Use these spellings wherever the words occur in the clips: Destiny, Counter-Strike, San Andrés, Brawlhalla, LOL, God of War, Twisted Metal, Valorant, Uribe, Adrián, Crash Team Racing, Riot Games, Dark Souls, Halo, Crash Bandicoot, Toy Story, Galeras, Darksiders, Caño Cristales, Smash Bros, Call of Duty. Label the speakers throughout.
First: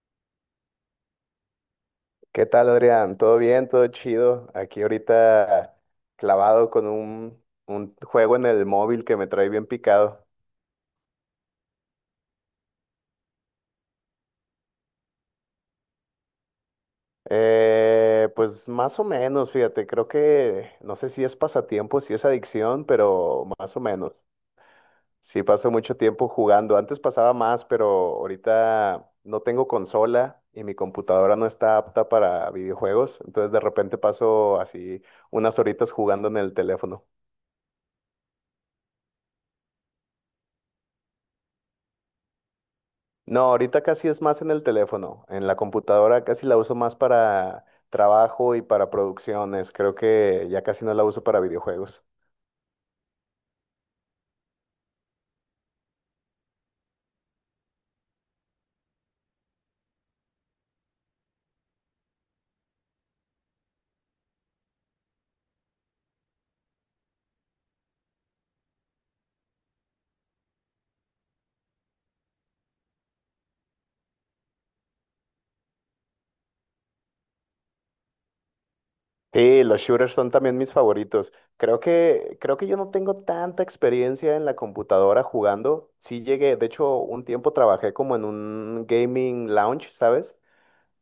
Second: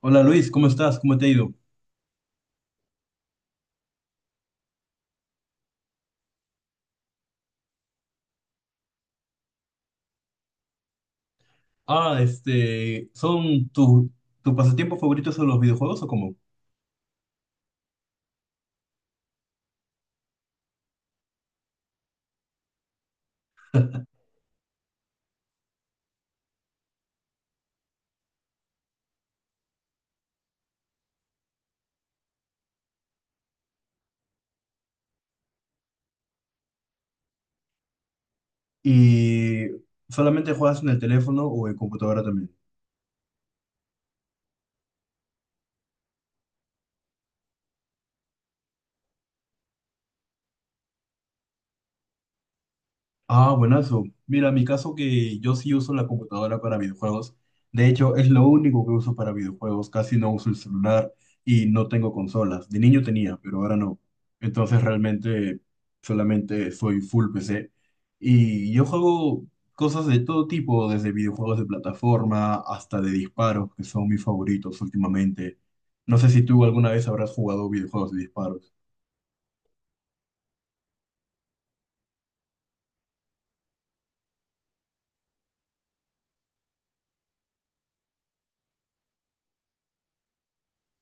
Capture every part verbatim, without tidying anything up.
Speaker 1: Hola Luis, ¿cómo estás? ¿Cómo te ha ido?
Speaker 2: ¿Qué tal, Adrián? ¿Todo bien? ¿Todo chido? Aquí ahorita clavado con un, un juego en el móvil que me trae bien picado.
Speaker 1: Ah, este, ¿son tus tu pasatiempos favoritos son los videojuegos o cómo?
Speaker 2: Eh, pues más o menos, fíjate, creo que no sé si es pasatiempo, si es adicción, pero más o menos. Sí paso mucho tiempo jugando. Antes pasaba más, pero ahorita no tengo consola y mi computadora no está apta para videojuegos. Entonces de repente paso así unas horitas jugando en el teléfono.
Speaker 1: ¿Y solamente juegas en el teléfono o en computadora también?
Speaker 2: No, ahorita casi es más en el teléfono, en la computadora casi la uso más para trabajo y para producciones. Creo que ya casi no la uso para videojuegos.
Speaker 1: Ah, buenazo. Mira, mi caso que yo sí uso la computadora para videojuegos. De hecho, es lo único que uso para videojuegos. Casi no uso el celular y no tengo consolas. De niño tenía, pero ahora no. Entonces realmente solamente soy full P C. Y yo juego cosas de todo tipo, desde videojuegos de plataforma hasta de disparos, que son mis favoritos últimamente. No sé si tú alguna vez habrás jugado videojuegos de disparos.
Speaker 2: Sí, los shooters son también mis favoritos. Creo que, creo que yo no tengo tanta experiencia en la computadora jugando. Sí llegué, de hecho, un tiempo trabajé como en un gaming lounge, ¿sabes?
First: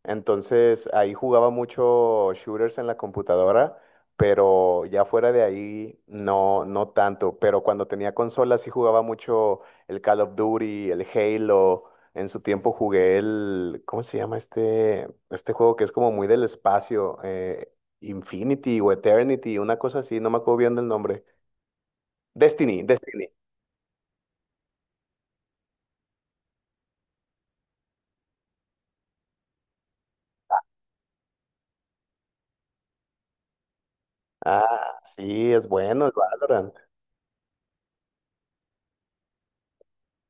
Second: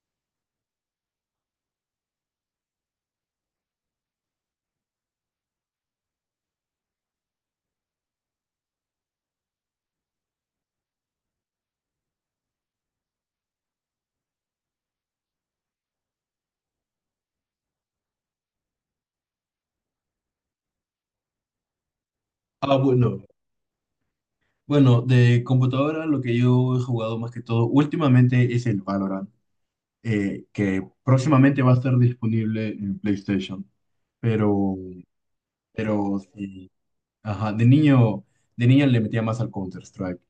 Speaker 2: Entonces ahí jugaba mucho shooters en la computadora, pero ya fuera de ahí no, no tanto. Pero cuando tenía consolas sí jugaba mucho el Call of Duty, el Halo. En su tiempo jugué el, ¿cómo se llama este, este juego que es como muy del espacio? eh, Infinity o Eternity, una cosa así, no me acuerdo bien del nombre.
Speaker 1: Ah,
Speaker 2: Destiny,
Speaker 1: bueno.
Speaker 2: Destiny.
Speaker 1: Bueno, de computadora lo que yo he jugado más que todo últimamente es el Valorant, eh, que próximamente va a estar disponible en PlayStation. Pero,
Speaker 2: Ah, sí, es bueno el
Speaker 1: pero sí,
Speaker 2: Valorant.
Speaker 1: ajá, de niño, de niño le metía más al Counter-Strike.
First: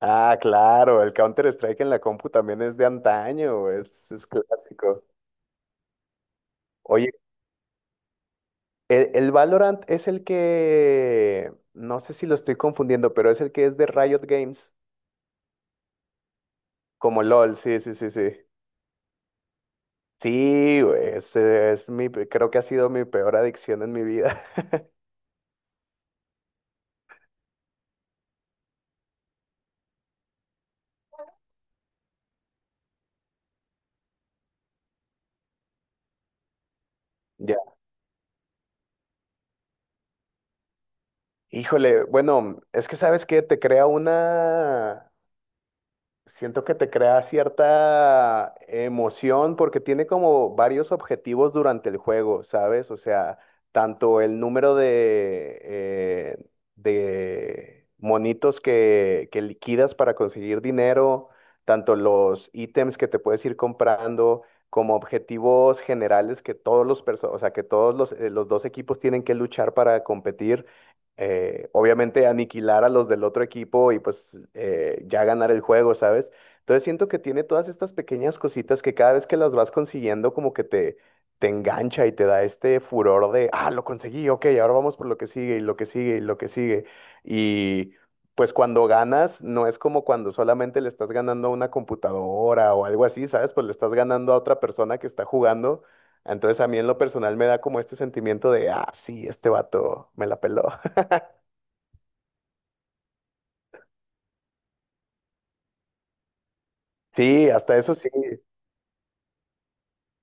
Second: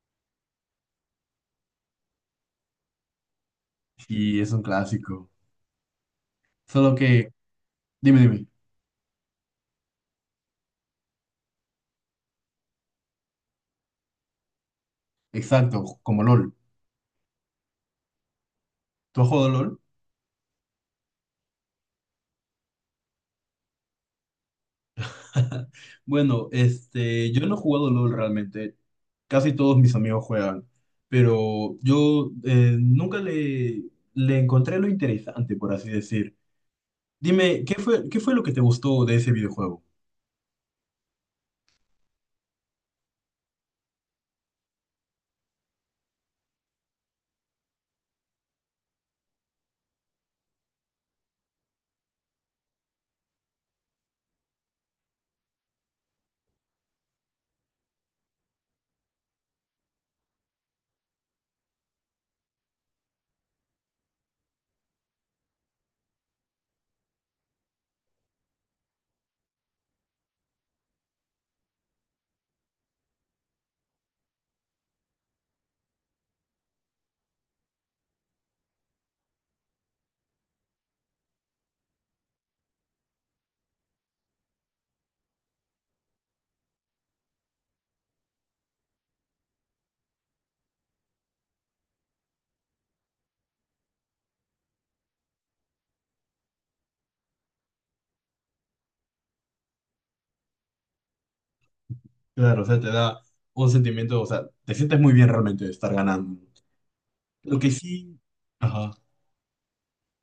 Speaker 2: Ah, claro, el Counter-Strike en la compu también es de antaño, es, es
Speaker 1: Sí, es un
Speaker 2: clásico.
Speaker 1: clásico. Solo
Speaker 2: Oye,
Speaker 1: que, dime, dime,
Speaker 2: el, el Valorant es el que, no sé si lo estoy confundiendo, pero es el que es de Riot Games,
Speaker 1: exacto, como LOL.
Speaker 2: como LOL, sí, sí, sí, sí.
Speaker 1: ¿Tú has jugado LOL?
Speaker 2: Sí, güey, ese es, mi, pe- creo que ha sido mi peor adicción en mi vida.
Speaker 1: Bueno, este, yo no he jugado LOL realmente. Casi todos mis amigos juegan, pero yo eh, nunca le, le encontré lo interesante, por así decir.
Speaker 2: Ya.
Speaker 1: Dime, ¿qué fue, ¿qué fue lo que te gustó de ese videojuego?
Speaker 2: Híjole, bueno, es que sabes que te crea una, siento que te crea cierta emoción porque tiene como varios objetivos durante el juego, ¿sabes? O sea, tanto el número de, eh, de monitos que, que liquidas para conseguir dinero, tanto los ítems que te puedes ir comprando, como objetivos generales que todos los perso- o sea, que todos los, eh, los dos equipos tienen que luchar para competir, eh, obviamente aniquilar a los del otro equipo, y pues eh, ya ganar el juego, ¿sabes? Entonces siento que tiene todas estas pequeñas cositas que cada vez que las vas consiguiendo como que te, te engancha y te da este furor de, ah, lo conseguí, ok, ahora vamos por lo que sigue y lo que sigue y lo que sigue. Y pues cuando ganas, no es como cuando solamente le estás ganando a una computadora o algo así, ¿sabes? Pues le estás ganando a otra persona que está jugando. Entonces a mí en lo personal me da como este sentimiento de, ah, sí, este vato me la peló.
Speaker 1: Claro, o sea, te da un sentimiento, o sea, te sientes muy bien realmente de estar ganando.
Speaker 2: Sí,
Speaker 1: Lo que
Speaker 2: hasta eso sí,
Speaker 1: sí... Ajá.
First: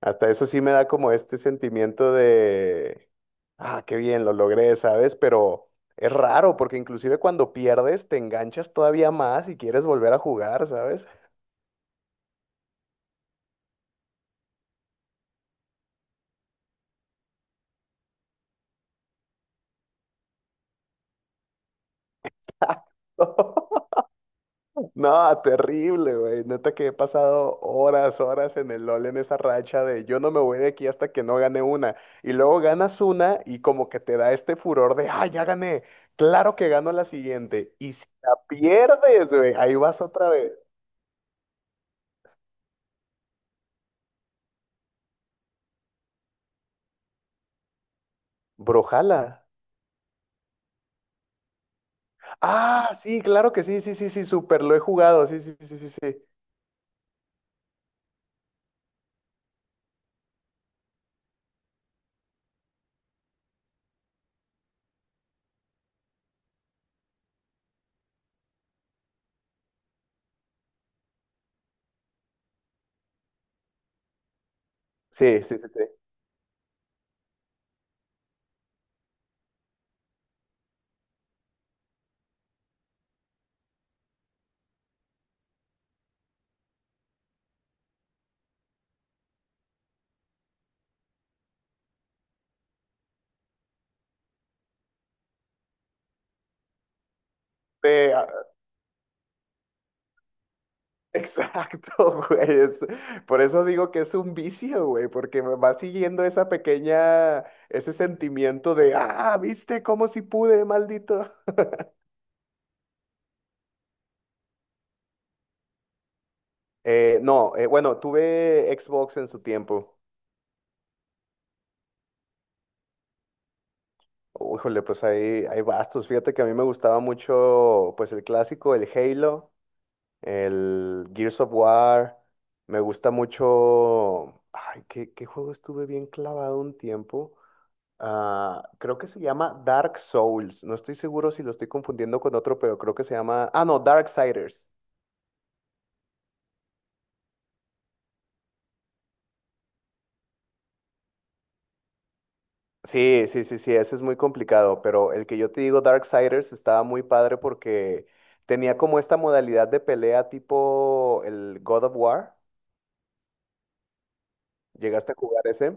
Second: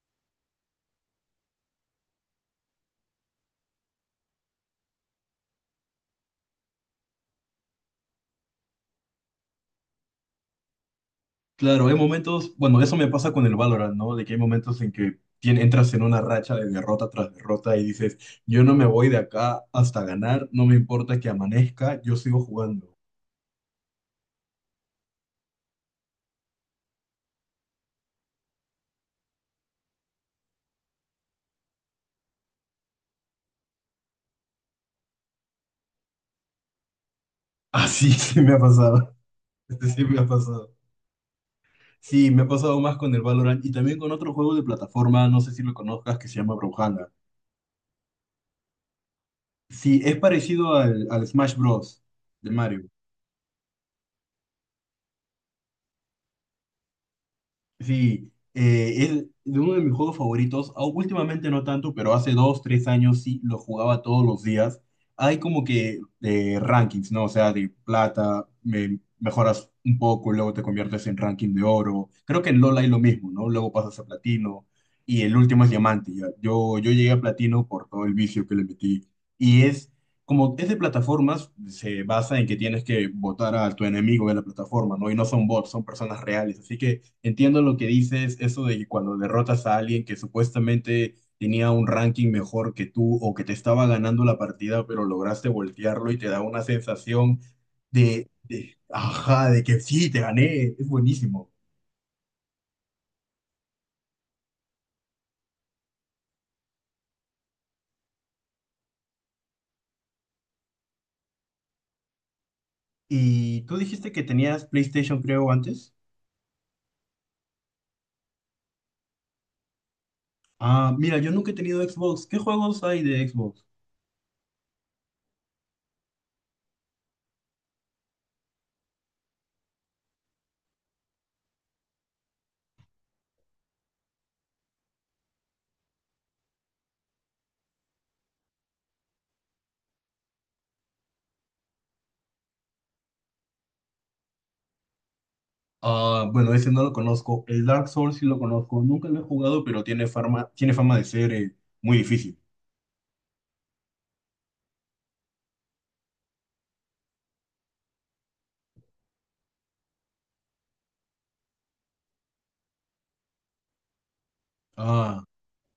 Speaker 2: hasta eso sí me da como este sentimiento de, ah, qué bien, lo logré, ¿sabes? Pero es raro porque inclusive cuando pierdes te enganchas todavía más y quieres volver a jugar, ¿sabes?
Speaker 1: Claro, hay momentos, bueno, eso me pasa con el Valorant, ¿no? De que hay momentos en que tien- entras en una racha de derrota tras derrota y dices, yo no me voy de acá hasta ganar, no me importa que amanezca, yo sigo jugando.
Speaker 2: No, terrible, güey. Neta que he pasado horas, horas en el LOL en esa racha de yo no me voy de aquí hasta que no gane una. Y luego ganas una y como que te da este furor de, ah, ya gané. Claro que gano la siguiente. Y si
Speaker 1: Así
Speaker 2: la
Speaker 1: sí me ha pasado,
Speaker 2: pierdes, güey, ahí
Speaker 1: este
Speaker 2: vas
Speaker 1: sí me ha
Speaker 2: otra vez.
Speaker 1: pasado. Sí, me ha pasado más con el Valorant y también con otro juego de plataforma, no sé si lo conozcas, que se llama Brawlhalla.
Speaker 2: Brojala.
Speaker 1: Sí, es parecido al, al Smash Bros. De Mario.
Speaker 2: Ah, sí, claro que sí, sí, sí, sí, súper, lo he jugado, sí, sí, sí, sí, sí.
Speaker 1: Sí, eh, es de uno de mis juegos favoritos. Au- Últimamente no tanto, pero hace dos, tres años sí lo jugaba todos los días. Hay como que eh, rankings, ¿no? O sea, de plata, me- mejoras un poco, y luego te conviertes en ranking de oro. Creo que en LoL hay lo mismo, ¿no? Luego pasas a platino y el
Speaker 2: Sí, sí,
Speaker 1: último es
Speaker 2: sí, sí.
Speaker 1: diamante. Ya. Yo, yo llegué a platino por todo el vicio que le metí. Y es como es de plataformas, se basa en que tienes que votar a tu enemigo de la plataforma, ¿no? Y no son bots, son personas reales. Así que entiendo lo que dices, eso de que cuando derrotas a alguien que supuestamente tenía un ranking mejor que tú o que te estaba ganando la partida, pero lograste voltearlo y te da una sensación
Speaker 2: Sí, ah,
Speaker 1: de, de, ajá, de que sí, te gané, es buenísimo.
Speaker 2: exacto, güey. Es- por eso digo que es un vicio, güey, porque me va siguiendo esa pequeña, ese sentimiento de, ah, viste, cómo si pude, maldito.
Speaker 1: Y tú dijiste que tenías PlayStation, creo, antes.
Speaker 2: Eh, no, eh, bueno, tuve Xbox en su tiempo.
Speaker 1: Ah, mira, yo nunca he tenido Xbox. ¿Qué juegos hay de Xbox?
Speaker 2: Híjole, pues ahí hay bastos. Fíjate que a mí me gustaba mucho, pues el clásico, el Halo. El Gears of War. Me gusta mucho. Ay, ¿qué, qué juego estuve bien clavado un tiempo? Ah, creo que se llama Dark Souls. No estoy seguro si lo estoy confundiendo con otro, pero creo que se llama. Ah, no, Darksiders.
Speaker 1: Ah, bueno, ese no lo conozco. El Dark Souls sí lo conozco. Nunca lo he jugado, pero tiene fama, tiene fama de ser eh, muy difícil.
Speaker 2: Sí, sí, sí, sí, ese es muy complicado, pero el que yo te digo, Darksiders, estaba muy padre porque tenía como esta modalidad de pelea tipo el God of War. ¿Llegaste a
Speaker 1: Ah,
Speaker 2: jugar ese?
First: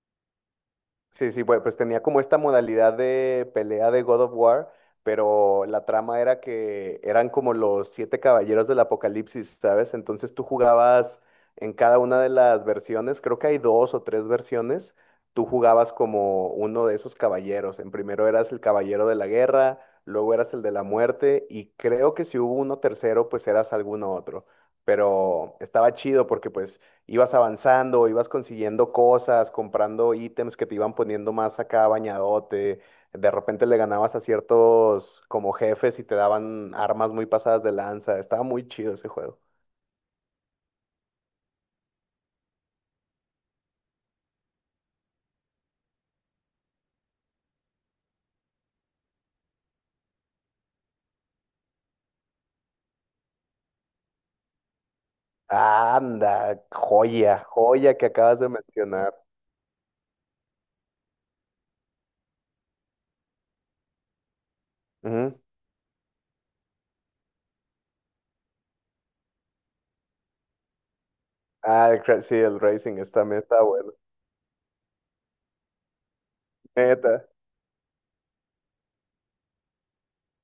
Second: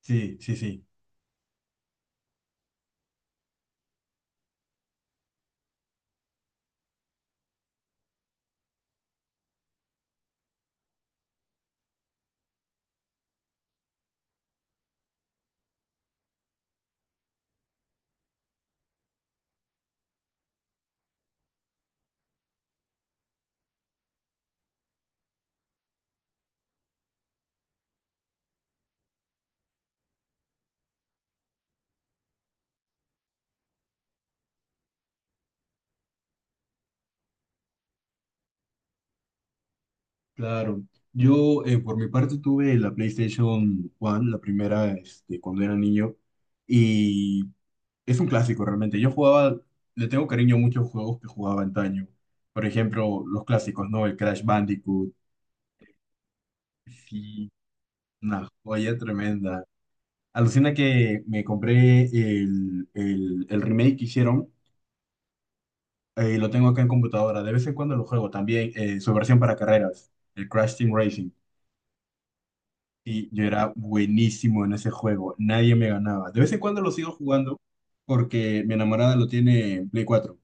Speaker 1: sí, sí, sí.
Speaker 2: Sí, sí, pues, pues tenía como esta modalidad de pelea de God of War, pero la trama era que eran como los siete caballeros del Apocalipsis, ¿sabes? Entonces tú jugabas en cada una de las versiones, creo que hay dos o tres versiones, tú jugabas como uno de esos caballeros. En primero eras el caballero de la guerra, luego eras el de la muerte, y creo que si hubo uno tercero, pues eras alguno otro. Pero estaba chido porque pues ibas avanzando, ibas consiguiendo cosas, comprando ítems que te iban poniendo más acá bañadote. De repente le ganabas a ciertos como jefes y te daban armas muy pasadas de lanza. Estaba muy chido ese juego.
Speaker 1: Claro, yo eh, por mi parte tuve la PlayStation uno, la primera este, cuando era niño, y es un clásico realmente. Yo jugaba, le tengo cariño a muchos juegos que jugaba antaño. Por ejemplo, los clásicos, ¿no? El Crash Bandicoot,
Speaker 2: Anda, joya,
Speaker 1: sí,
Speaker 2: joya que acabas
Speaker 1: una
Speaker 2: de
Speaker 1: joya
Speaker 2: mencionar.
Speaker 1: tremenda. Alucina que me compré el, el- el remake que hicieron,
Speaker 2: Ujú.
Speaker 1: eh, lo tengo acá en computadora. De vez en cuando lo juego también, eh, su versión para carreras, el Crash Team Racing.
Speaker 2: Ah, el, cra- sí, el Racing está,
Speaker 1: Sí, yo
Speaker 2: está
Speaker 1: era
Speaker 2: bueno.
Speaker 1: buenísimo en ese juego, nadie me ganaba. De vez en cuando lo sigo
Speaker 2: Neta.
Speaker 1: jugando porque mi enamorada lo tiene en Play cuatro.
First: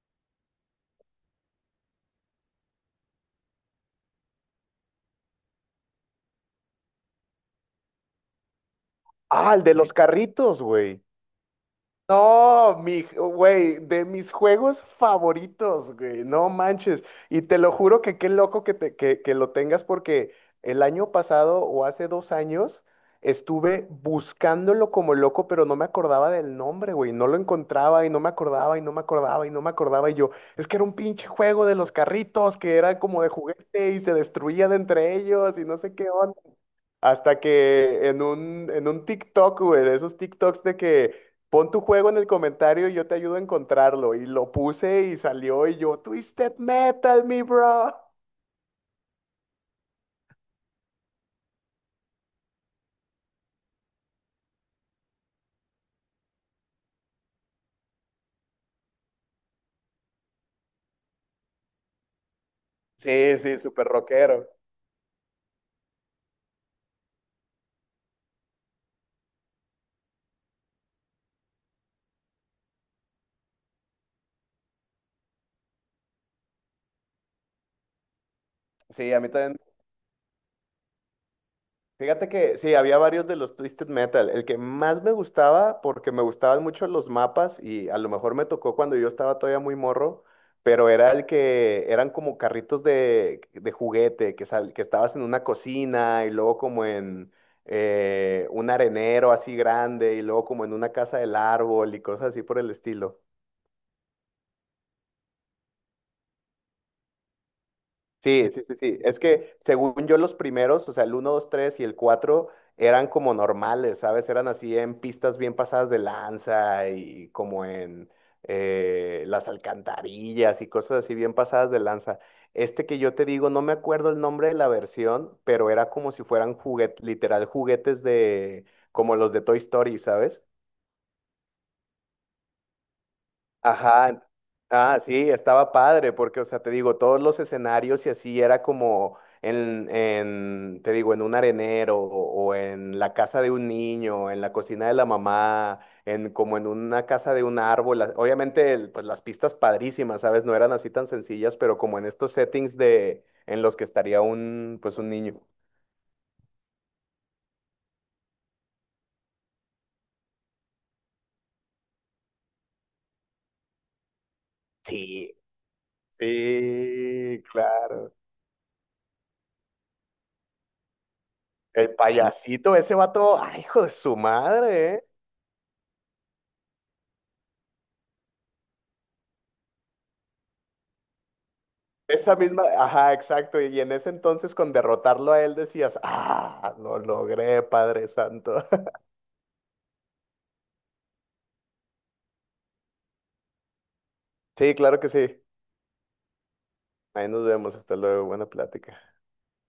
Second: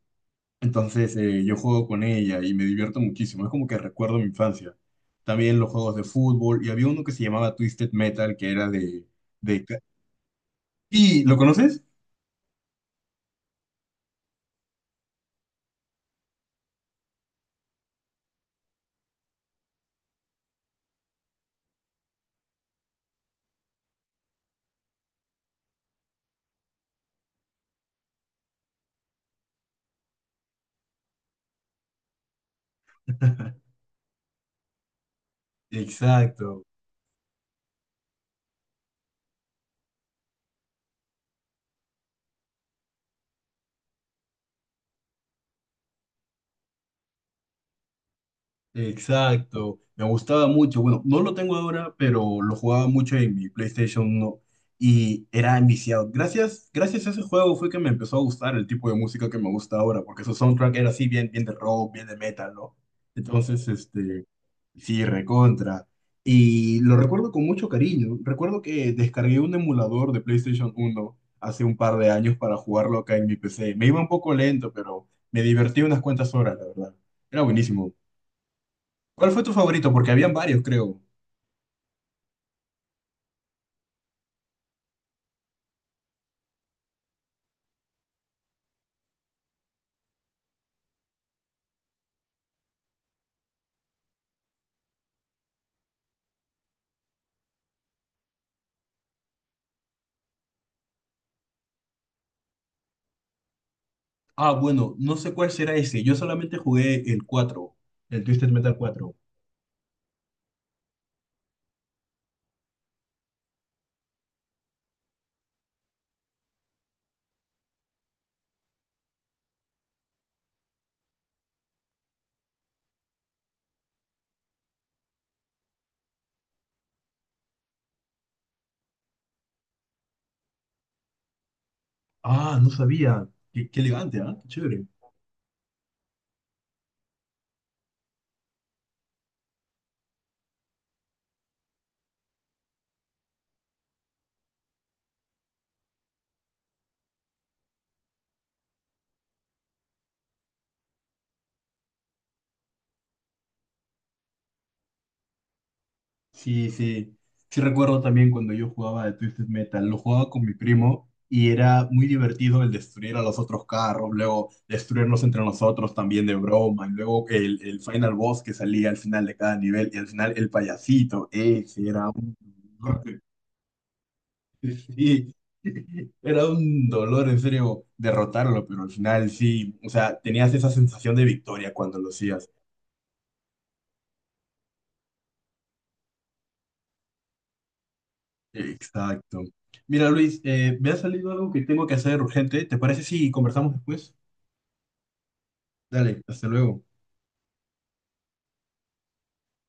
Speaker 1: Entonces eh, yo juego con ella y me divierto muchísimo, es como que recuerdo mi infancia. También los juegos de fútbol y había uno que se llamaba Twisted Metal que era de...
Speaker 2: Ah, el
Speaker 1: de...
Speaker 2: de
Speaker 1: ca-
Speaker 2: los carritos, güey.
Speaker 1: ¿Y lo conoces?
Speaker 2: No, mi, güey, de mis juegos favoritos, güey, no manches. Y te lo juro que qué loco que, te, que, que lo tengas, porque el año pasado o hace dos años estuve buscándolo como loco, pero no me acordaba del nombre, güey. No lo encontraba y no me acordaba y no me acordaba y no me acordaba. Y yo, es que era un pinche juego de los carritos que era como de juguete y se destruían entre ellos y no sé qué,
Speaker 1: Exacto.
Speaker 2: hasta que en un, en un TikTok, güey, de esos TikToks de que pon tu juego en el comentario y yo te ayudo a encontrarlo. Y lo puse y salió y yo, Twisted Metal, mi bro.
Speaker 1: Exacto, me gustaba mucho. Bueno, no lo tengo ahora, pero lo jugaba mucho en mi PlayStation uno y era enviciado. Gracias, gracias a ese juego fue que me empezó a gustar el tipo de música que me gusta ahora, porque su soundtrack era así bien, bien de rock, bien de metal, ¿no?
Speaker 2: Sí, sí,
Speaker 1: Entonces,
Speaker 2: súper
Speaker 1: este,
Speaker 2: rockero.
Speaker 1: sí, recontra. Y lo recuerdo con mucho cariño. Recuerdo que descargué un emulador de PlayStation uno hace un par de años para jugarlo acá en mi P C. Me iba un poco lento, pero me divertí unas cuantas horas, la verdad. Era buenísimo.
Speaker 2: Sí, a mí
Speaker 1: ¿Cuál fue tu
Speaker 2: también.
Speaker 1: favorito? Porque habían varios, creo.
Speaker 2: Fíjate que sí, había varios de los Twisted Metal. El que más me gustaba, porque me gustaban mucho los mapas y a lo mejor me tocó cuando yo estaba todavía muy morro, pero era el que eran como carritos de, de juguete, que, sal- que estabas en una cocina y luego como en, eh, un arenero así grande y luego como en una casa del árbol y cosas así por el estilo.
Speaker 1: Ah, bueno, no sé cuál será ese. Yo solamente jugué el cuatro, el Twisted
Speaker 2: Sí, sí,
Speaker 1: Metal
Speaker 2: sí, sí.
Speaker 1: cuatro.
Speaker 2: Es que según yo los primeros, o sea, el uno, dos, tres y el cuatro eran como normales, ¿sabes? Eran así en pistas bien pasadas de lanza y como en, eh, las alcantarillas y cosas así bien pasadas de lanza. Este que yo te digo, no me acuerdo el nombre de la versión, pero era como si fueran juguetes, literal juguetes de, como los de Toy Story, ¿sabes?
Speaker 1: Ah, no sabía. Qué, qué elegante,
Speaker 2: Ajá,
Speaker 1: ¿ah? Qué chévere.
Speaker 2: ah, sí, estaba padre, porque, o sea, te digo, todos los escenarios y así era como en, en, te digo, en un arenero o, o en la casa de un niño, en la cocina de la mamá, en como en una casa de un árbol. la- Obviamente, el- pues las pistas padrísimas, ¿sabes? No eran así tan sencillas, pero como en estos settings de, en los que estaría un, pues un niño.
Speaker 1: Sí, sí. Sí recuerdo también cuando yo jugaba de Twisted Metal. Lo jugaba con mi primo y era muy divertido el destruir a los otros carros, luego destruirnos
Speaker 2: Sí,
Speaker 1: entre nosotros también de broma, y luego
Speaker 2: sí,
Speaker 1: el, el
Speaker 2: claro.
Speaker 1: final boss que salía al final de cada nivel y al final el payasito. Ese
Speaker 2: El
Speaker 1: era un...
Speaker 2: payasito, ese vato, ay, hijo de su madre, ¿eh?
Speaker 1: Sí, era un dolor en serio derrotarlo, pero al final sí, o sea, tenías esa sensación de victoria cuando lo
Speaker 2: Esa
Speaker 1: hacías.
Speaker 2: misma, ajá, exacto. Y en ese entonces con derrotarlo a él decías, ah, lo logré, Padre Santo.
Speaker 1: Exacto. Mira, Luis, eh, me ha salido algo que tengo que hacer urgente. ¿Te parece si conversamos después?
Speaker 2: Sí, claro que sí.
Speaker 1: Dale, hasta luego.
Speaker 2: Ahí nos vemos. Hasta luego. Buena plática.